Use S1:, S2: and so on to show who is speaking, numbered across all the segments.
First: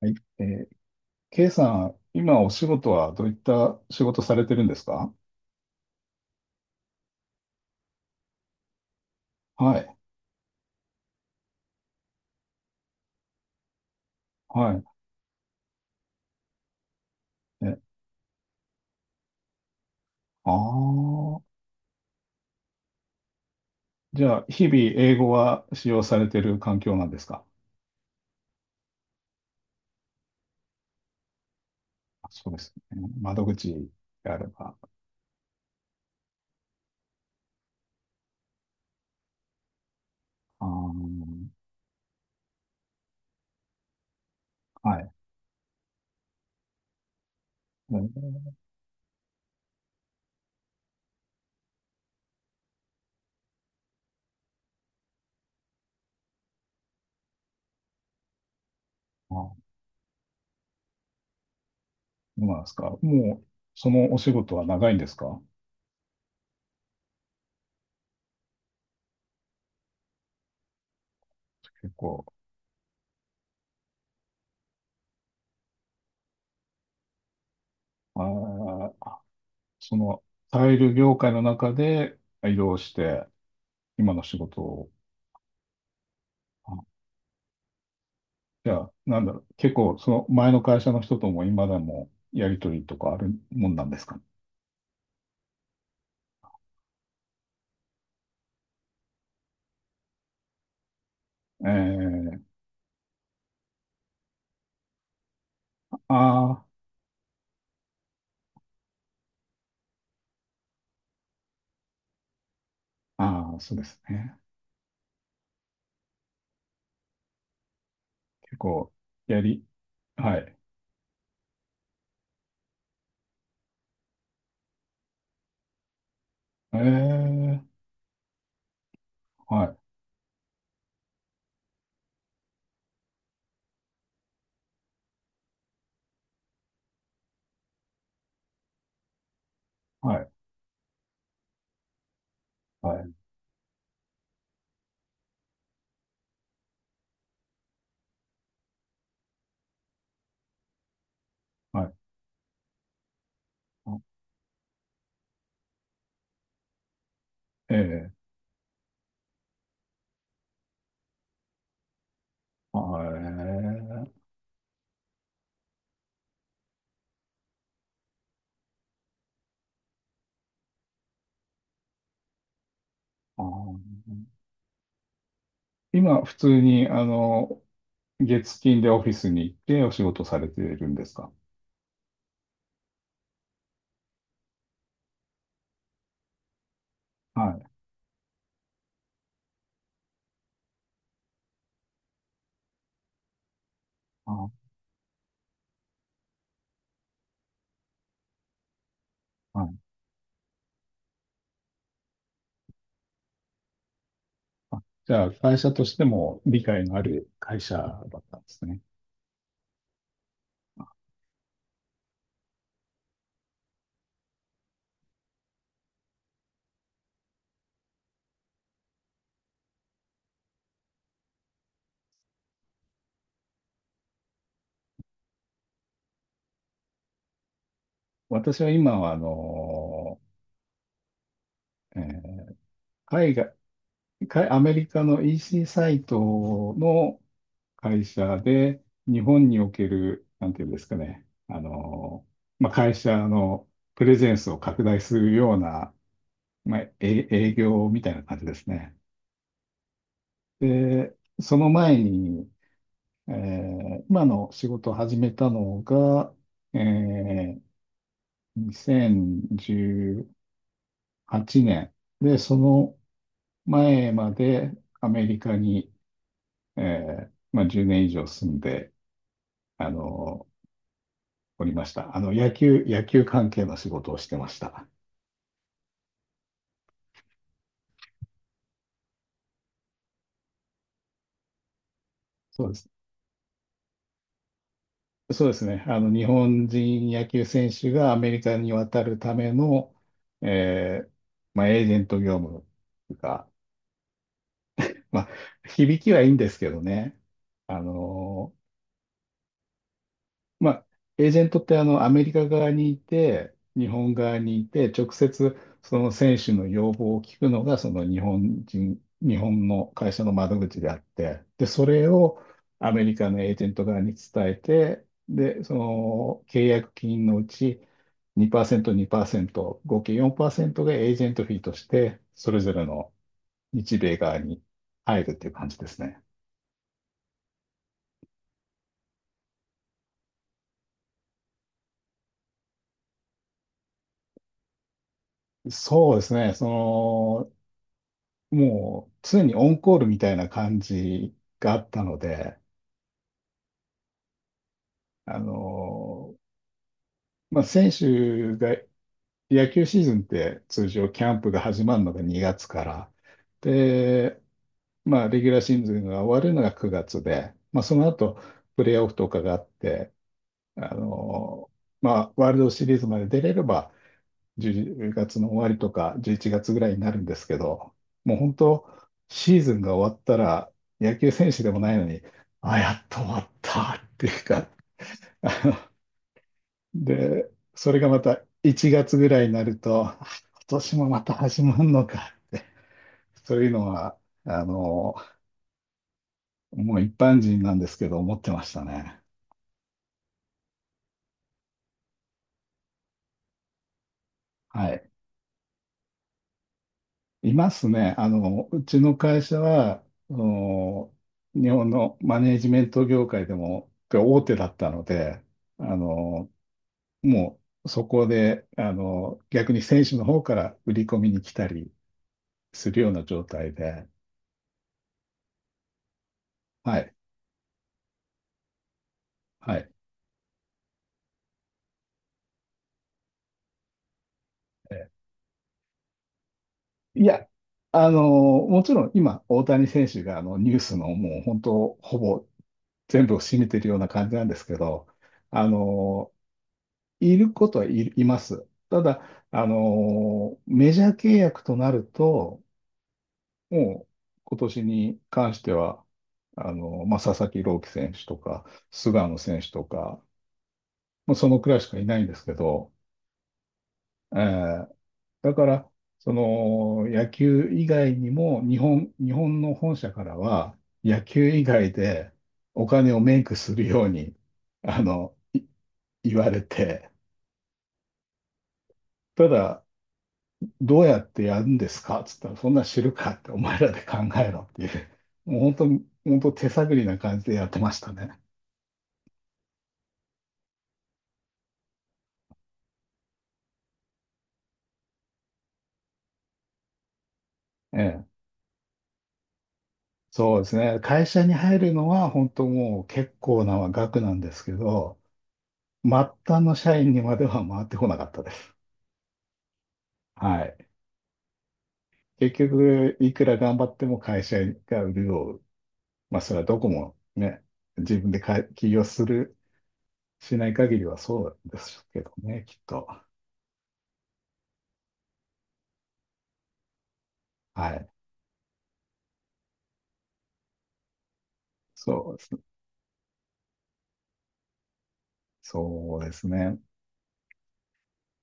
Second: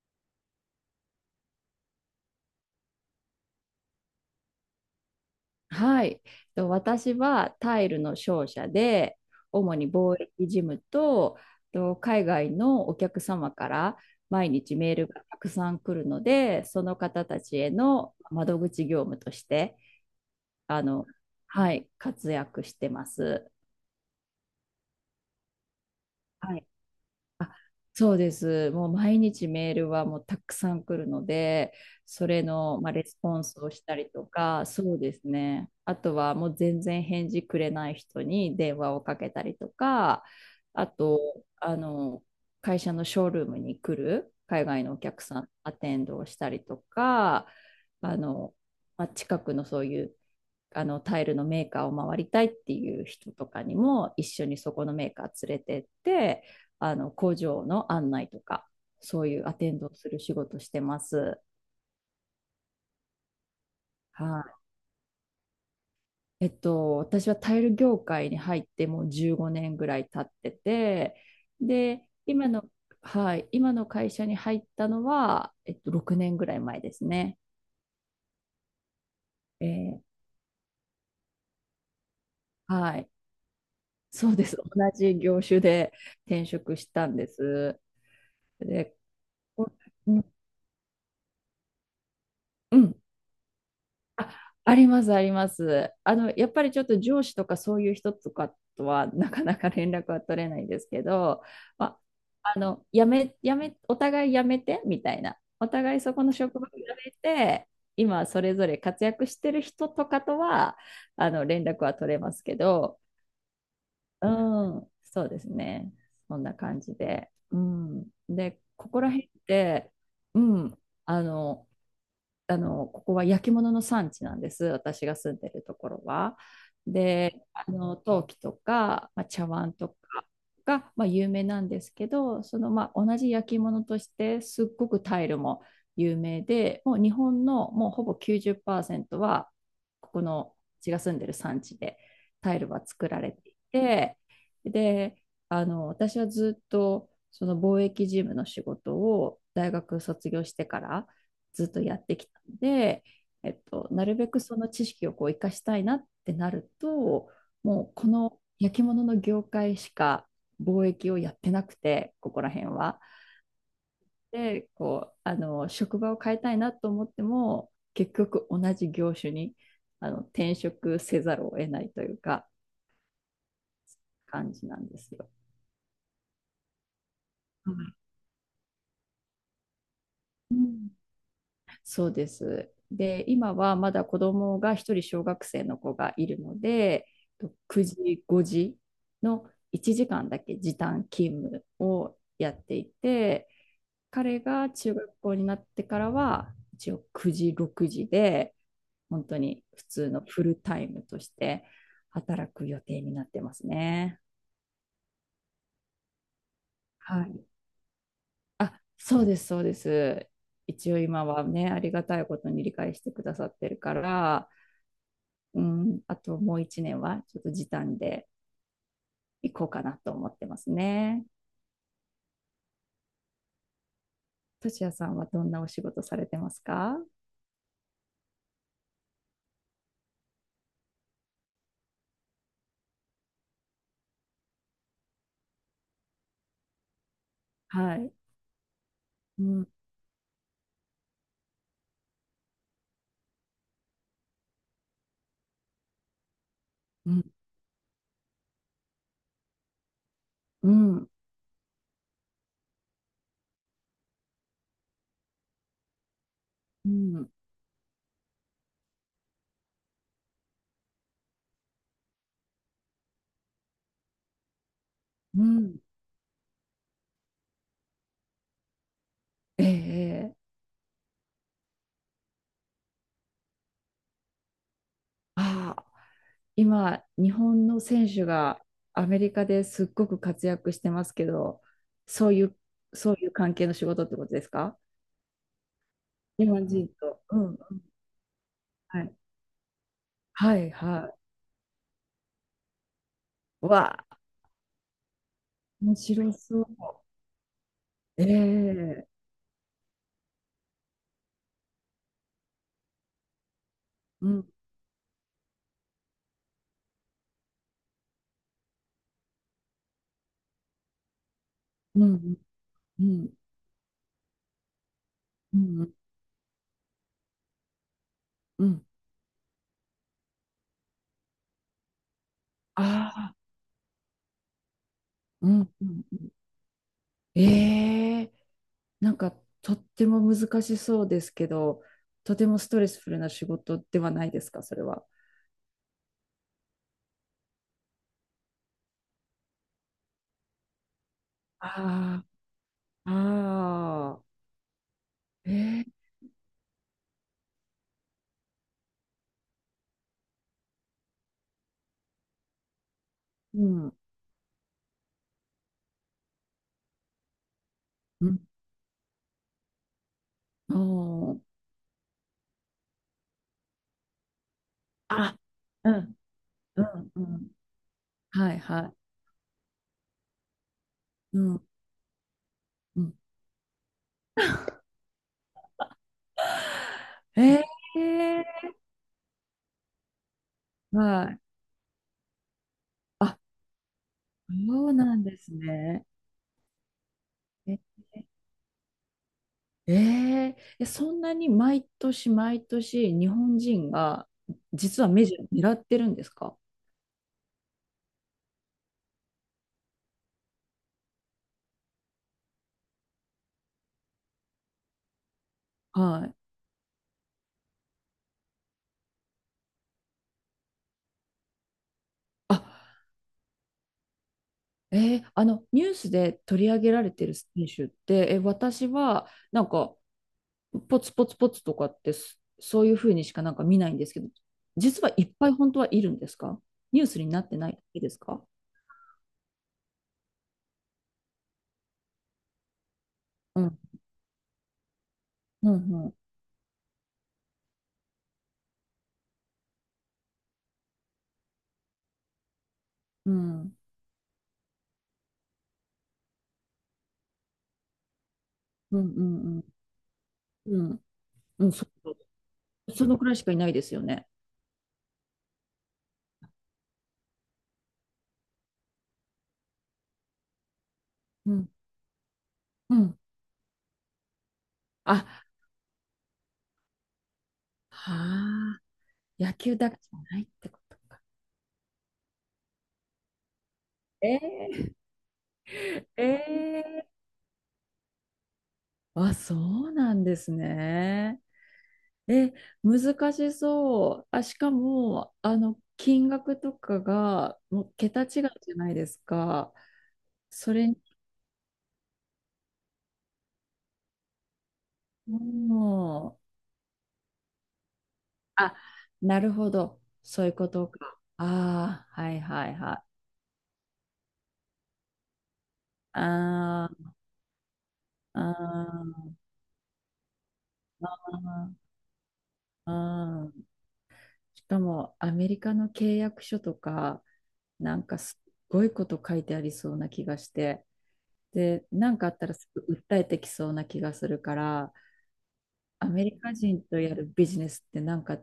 S1: はい。K さん、今お仕事はどういった仕事されてるんですか？
S2: はい。私はタイルの商社で、主
S1: は
S2: に
S1: い。
S2: 貿易事務と、海外のお客様から毎日
S1: は
S2: メールがたくさん来るので、その方たち
S1: い。
S2: への窓口業務として、
S1: あ
S2: あの、
S1: あ、
S2: はい、活躍してます。
S1: じゃあ、日々英語は使用されて
S2: は
S1: る
S2: い、
S1: 環境なんですか？
S2: あそうです。もう毎日メールはもうたくさん来るので、そ
S1: あ、
S2: れ
S1: そうです
S2: の、まあ、
S1: ね。
S2: レスポ
S1: 窓
S2: ンスを
S1: 口
S2: したりと
S1: であれ
S2: か、
S1: ば。
S2: そうですね。あとはもう全然返事くれない人に電話をかけたりとか、
S1: あ
S2: あと、
S1: ー、
S2: あの、会社のショールームに来る海外の
S1: は
S2: お
S1: い。
S2: 客さん、アテンドをしたりとか、
S1: え
S2: あの、
S1: ー
S2: まあ、近くのそういうタイルのメーカーを回りたいっていう人とかにも一緒にそこのメーカー連れてって、あの工場の案内とかそう
S1: あ、
S2: いうア
S1: そ
S2: テンドをする仕事してます。
S1: うなんですか。もう、そのお仕
S2: は
S1: 事は長いんですか？
S2: い、えっと、私はタイル業界に入ってもう15年ぐらい経ってて、
S1: 結
S2: で、
S1: 構。
S2: はい、今の会社に入ったのは、えっと、6年ぐらい前ですね。
S1: あー、
S2: え
S1: そ
S2: ー
S1: の、タイル業界の中で移動し
S2: はい、
S1: て、今の
S2: そう
S1: 仕
S2: です。
S1: 事
S2: 同
S1: を。
S2: じ業種で転職したんです。
S1: じゃあ、
S2: で、
S1: なんだろう、結
S2: こ
S1: 構、そ
S2: うん、
S1: の前の会社の人とも今でもやりと
S2: う
S1: り
S2: ん
S1: とかあるもんなんですか？
S2: あ、あります、あります。あの、やっぱりちょっと上司とかそういう人とかとはなかなか連絡は取れないんですけど、ま
S1: え
S2: あ、
S1: え。
S2: あの、やめ、やめ、お互いやめて、みたいな。お互いそこの職
S1: あ
S2: 場をやめて、今それぞれ活躍してる人とかとは、あの、連絡は取れますけど、
S1: あ、ああ、そうです
S2: う
S1: ね。
S2: ん、そうですね。そんな感じで。うん。
S1: 結
S2: で、こ
S1: 構、
S2: こら辺っ
S1: やり、
S2: て、
S1: は
S2: う
S1: い。
S2: ん、あの、ここは焼き物の産地なんです。私が住んでるところは。で、
S1: え
S2: あ
S1: え、
S2: の、陶器とか、まあ、茶
S1: は
S2: 碗
S1: い、
S2: とかが、まあ、有名なんですけど、その、まあ、同じ焼き物として、すっごくタイルも有名で、もう日本のもうほぼ90%は、こ
S1: は
S2: こ
S1: い、
S2: の、私が住んでる産地でタイルは
S1: は
S2: 作
S1: い、
S2: られていて、で、あの、私はずっと、その貿易事務の仕事を大学卒業してからずっと
S1: はい。
S2: やってきたので、えっと、なるべくその知識をこう生かしたいなってなると、もうこ
S1: ええ
S2: の焼き物の業界しか貿易をやってなくて、ここら辺
S1: ー、
S2: は。
S1: はい。
S2: で、こう、あの、職場を変えたいなと思っても、結局同じ業種にあの転職せざるを得ないというか、
S1: あー
S2: 感じなんですよ。
S1: 今、普通に、
S2: はい。
S1: 月金でオフィスに行ってお仕事され
S2: う
S1: ている
S2: ん
S1: んですか？
S2: そうです。で、今はまだ子供が一人、小学生の子がいるので、
S1: はい。
S2: 9時、5時の1時間だけ時短勤務をやっていて、彼
S1: あ、
S2: が中学校になってからは、一応9時、6時で、本当
S1: は
S2: に
S1: い。
S2: 普通のフルタイムとして働く予定になってますね。
S1: じゃあ、会社としても理解のあ
S2: は
S1: る
S2: い。
S1: 会社だったんですね。
S2: あ、そうです、そうです。一応今はね、ありがたいことに理解してくださってるから、うん、あともう一年はちょっと時短で行こうかなと思ってますね。としやさんはどんなお仕事されてますか？
S1: 私は今は、えー海外、アメリカの EC サイトの
S2: は
S1: 会
S2: い。
S1: 社で、日
S2: う
S1: 本に
S2: ん、
S1: おける、なんていうんですかね、まあ、会社のプレゼンスを拡大するような、まあ、
S2: うん、
S1: 営業みたいな感じですね。
S2: うん、
S1: で、その前に、今の仕事を始めたのが、え
S2: うん、
S1: ー2018年。で、その前までアメリ
S2: う
S1: カ
S2: ん。
S1: に、まあ、10年以上住んで、あ
S2: ええ。
S1: の、おりました。野球関係の仕事をしてました。
S2: ああ、今、日本の選手がアメリカですっごく活躍してますけど、そういう、
S1: そうです。
S2: そういう関係の仕事ってことですか？
S1: そうですね。日
S2: 日本
S1: 本
S2: 人
S1: 人
S2: と。
S1: 野
S2: う
S1: 球
S2: ん。
S1: 選手がアメリカに
S2: は
S1: 渡
S2: い。
S1: るための、
S2: はい、
S1: えー
S2: は
S1: まあ、エージェント業務が、
S2: い。わあ、
S1: まあ、
S2: 面
S1: 響きはいい
S2: 白
S1: んです
S2: そう。
S1: けどね。あのー
S2: ええ。
S1: まあ、エージェントってアメリカ側にいて、日本
S2: う
S1: 側
S2: ん、
S1: にいて、直接その選手の要望を聞くのが、その日本人、日本の会社の窓口であって、で、そ
S2: う
S1: れ
S2: ん、うん、
S1: をア
S2: う
S1: メリカ
S2: ん、
S1: のエージェント側に伝えて、
S2: う
S1: で、そ
S2: ん。
S1: の契約金のうち
S2: うん。
S1: 2%、2%、合計4%がエージェントフィーとして、それぞれの
S2: ああ、
S1: 日米側に入るって
S2: う
S1: いう
S2: ん、
S1: 感じ
S2: う
S1: ですね。
S2: ん。ええ。なんかとっても難しそうですけど、とてもストレスフルな仕事ではないですか、それは。
S1: そうですね。その、もう常にオンコールみたいな感じがあったの
S2: あ
S1: で、
S2: あ、ああ、
S1: あ
S2: ええ、
S1: の、まあ、選手が、野球シーズンって通常キャンプが始まるのが2月から、
S2: うん、
S1: で、まあ、レギュラーシーズンが終わるのが9月で、まあ、その
S2: うん、
S1: 後、プレーオフとかがあって、
S2: お
S1: あ
S2: ー、
S1: の、まあ、ワールドシリーズまで出れれば、10
S2: あ、
S1: 月の終わり
S2: う
S1: とか
S2: ん、
S1: 11月ぐ
S2: う
S1: らいにな
S2: ん、
S1: る
S2: う
S1: んです
S2: ん、
S1: けど、もう
S2: は
S1: 本
S2: い、
S1: 当、
S2: は
S1: シーズンが終わったら、野球
S2: い、う
S1: 選
S2: ん、
S1: 手でもないのに、あ、や
S2: う
S1: っ
S2: ん。
S1: と終わったっていうか、あので、
S2: え
S1: それがまた
S2: え。
S1: 1月ぐらいになると、あ今年もま
S2: は
S1: た
S2: い。
S1: 始まるのか、
S2: あ、
S1: そういうのは、あ
S2: そう
S1: の、
S2: なんですね。
S1: もう一般人なん
S2: え
S1: ですけど、思ってましたね。
S2: え、ええ、そんなに毎年毎年日本人が
S1: は
S2: 実は
S1: い。
S2: メジャー狙ってるんですか？
S1: いますね。うちの会社は、あの日本のマネージメント業界でも大手だったので、あ
S2: はい。
S1: の、もうそこで、逆に選手の方から売り込みに来たり
S2: あ、
S1: するような状態で、
S2: ええ、あのニュースで取り上げ
S1: は
S2: られ
S1: い、
S2: てる選手って、え、私はなん
S1: はい。
S2: かポツポツポツとかって、そういうふうにしかなんか見ないんですけど、実はい
S1: え
S2: っぱい本当はいるんですか？ニュース
S1: い
S2: になっ
S1: や、
S2: てないだけで
S1: あ
S2: す
S1: の、
S2: か？
S1: もちろん今、大谷選手があのニュースのもう本当、ほぼ全部を占
S2: う
S1: めて
S2: ん、
S1: いるような感じなんですけど、あ
S2: うん、うん、
S1: の、いることはいいます。ただ、あのメジャー契約となると、
S2: うん、
S1: もう今年に関しては、まあ、佐々木朗希選手とか、
S2: うん、う
S1: 菅野
S2: ん、う
S1: 選
S2: ん、
S1: 手とか、
S2: うん、
S1: もうその
S2: う
S1: く
S2: ん
S1: らい
S2: そ、
S1: しかいないんですけど、
S2: そのくらいしかいないですよね。
S1: えーだから、その野球以外にも、日本の本社からは、野球
S2: う
S1: 以
S2: ん、
S1: 外でお
S2: う
S1: 金
S2: ん。
S1: をメイクするように、あの、
S2: あ、
S1: 言われて、
S2: はあ。
S1: た
S2: 野球
S1: だ、
S2: だけじゃないってこと
S1: どうや
S2: か。
S1: ってやるんですかっつったら、そんなん知るかって、お前らで考
S2: え
S1: えろってい
S2: ー、
S1: う、もう本当に、本当手探り
S2: え
S1: な感じでやってましたね。
S2: ー、あ、そうなんですね。え、難しそう。あ、しかも、あの、金額とかが、もう
S1: え
S2: 桁
S1: え。
S2: 違いじゃないですか。
S1: そうで
S2: そ
S1: す
S2: れに、
S1: ね。会社に入るのは本当もう結構な額なんですけど、末
S2: もう、
S1: 端の社員にまでは回ってこなかったです。
S2: あ、なるほど。そういう
S1: は
S2: こ
S1: い。
S2: とか。ああ、はい
S1: 結
S2: はいは
S1: 局、
S2: い。
S1: いくら頑張っても会社が潤う。まあ、それはどこ
S2: あー、
S1: もね、自分で
S2: あ
S1: か起業す
S2: ー、
S1: る、しない限り
S2: あ
S1: はそうで
S2: ー、
S1: すけどね、きっと。
S2: あー、しかも、アメリカの契約書とか、
S1: は
S2: なん
S1: い。
S2: かすっごいこと書いてありそうな気がして、で、なんかあ
S1: そう
S2: っ
S1: で
S2: たらす
S1: す。
S2: ぐ訴えてきそうな気がするから、ア
S1: そう
S2: メ
S1: で
S2: リ
S1: す
S2: カ
S1: ね。
S2: 人とやるビジネスってなんか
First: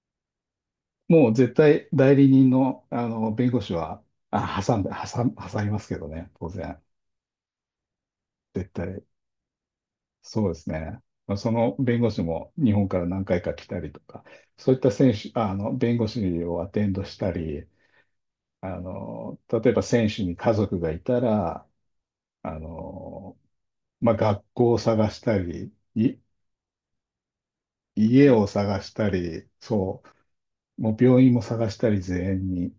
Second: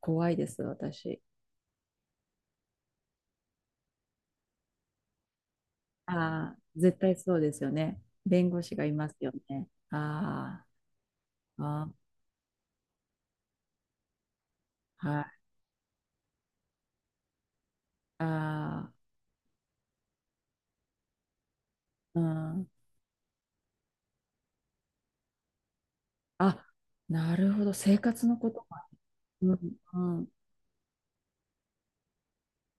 S2: 怖いです、私。
S1: もう絶対代理人の、あの弁護士はあ挟んで、挟ん、挟みますけどね、当
S2: ああ、
S1: 然。
S2: 絶対そうですよね。弁護
S1: 絶
S2: 士がい
S1: 対。
S2: ますよね。
S1: そうで
S2: あ
S1: すね。そ
S2: あ、
S1: の
S2: あ
S1: 弁護士も日本から何回か来たりとか、そういった
S2: あ、
S1: 選
S2: は
S1: 手、
S2: い。
S1: あの弁護士をアテンドしたり、
S2: あ
S1: 例えば選手に家族がいたら、
S2: あ、う
S1: あ
S2: ん。
S1: のまあ、学校を探したり、
S2: あ、なるほど。生活
S1: 家
S2: の
S1: を
S2: こと
S1: 探
S2: か。
S1: したり、
S2: うん、う
S1: そ
S2: ん。
S1: う、もう病院も探したり、全員に、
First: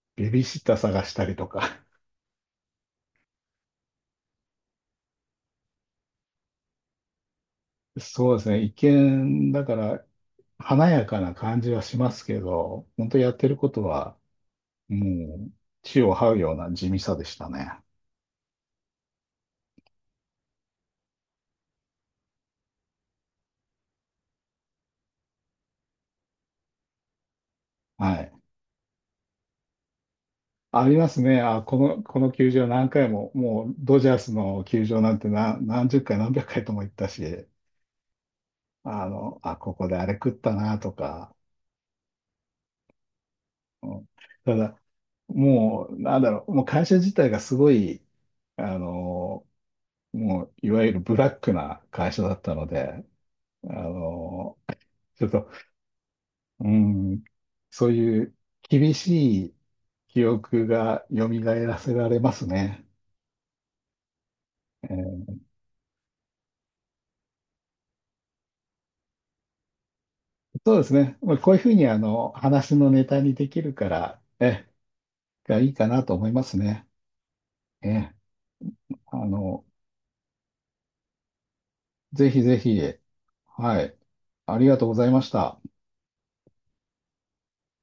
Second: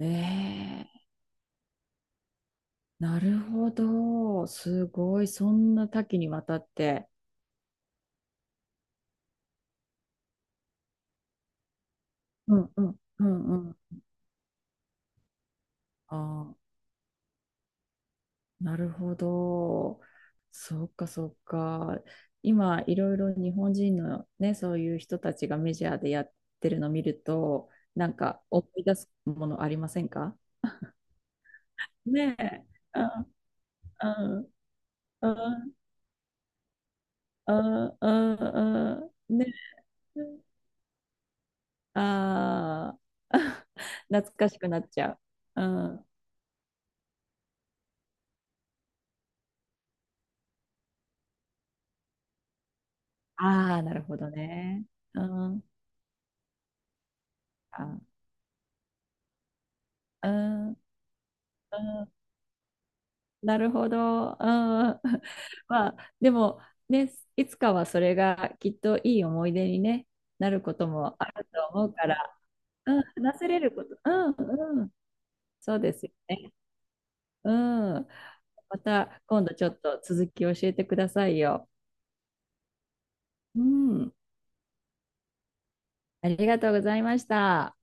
S2: え
S1: ベビーシッター
S2: え、
S1: 探したりとか。
S2: なるほど。すごい。そんな多岐にわたって。
S1: そうですね。一見、だから、華やかな感じはしますけ
S2: うん、う
S1: ど、
S2: ん、
S1: 本当
S2: う
S1: やって
S2: ん、
S1: るこ
S2: うん。
S1: とは、もう、地を
S2: あ
S1: 這うよう
S2: ー、
S1: な地味さでしたね。
S2: なるほど。そっかそっか。今、いろいろ日本人のね、そういう人たちがメジャーでやってるの見ると、なん
S1: はい。
S2: か思い出すものありませんか？
S1: ありますね。あ、この
S2: ね
S1: 球
S2: え。
S1: 場何
S2: う
S1: 回も、
S2: ん
S1: もう、ドジ
S2: う
S1: ャース
S2: ん
S1: の球場なんて
S2: うん
S1: 何十回、何百回とも行ったし、
S2: うんうんうん、ね
S1: あ、ここであれ
S2: え。
S1: 食ったな、とか。
S2: ああ、
S1: うん、
S2: 懐か
S1: た
S2: しくな
S1: だ、
S2: っちゃう。う
S1: もう、
S2: ん。
S1: なんだろう、もう会社自体がすごい、あの、もう、いわゆるブラックな会社だったので、あ
S2: ああ、なるほど
S1: の、
S2: ね。う
S1: ちょっと、
S2: ん。
S1: うん、そ
S2: あ、
S1: ういう厳しい記
S2: う
S1: 憶
S2: ん。うん。
S1: が蘇らせられますね。
S2: なるほど。うん。
S1: え ー
S2: まあ、でも、ね、いつかはそれがきっといい思い出に、ね、なる
S1: そ
S2: こ
S1: うで
S2: と
S1: す
S2: も
S1: ね。
S2: あ
S1: まあ、
S2: る
S1: こういうふ
S2: と
S1: うに
S2: 思う
S1: あ
S2: か
S1: の
S2: ら、
S1: 話の
S2: うん、
S1: ネタに
S2: 話せ
S1: で
S2: れ
S1: き
S2: る
S1: る
S2: こ
S1: か
S2: と、う
S1: ら、
S2: ん、うん、
S1: がいい
S2: そう
S1: か
S2: で
S1: な
S2: すよ
S1: と思いま
S2: ね。
S1: すね。
S2: うん。
S1: え、
S2: ま
S1: あ
S2: た今度ち
S1: の、
S2: ょっと続き教えてくださいよ。
S1: ぜひぜひ、
S2: う
S1: はい。
S2: ん。
S1: ありがとうございました。
S2: ありがとうございました。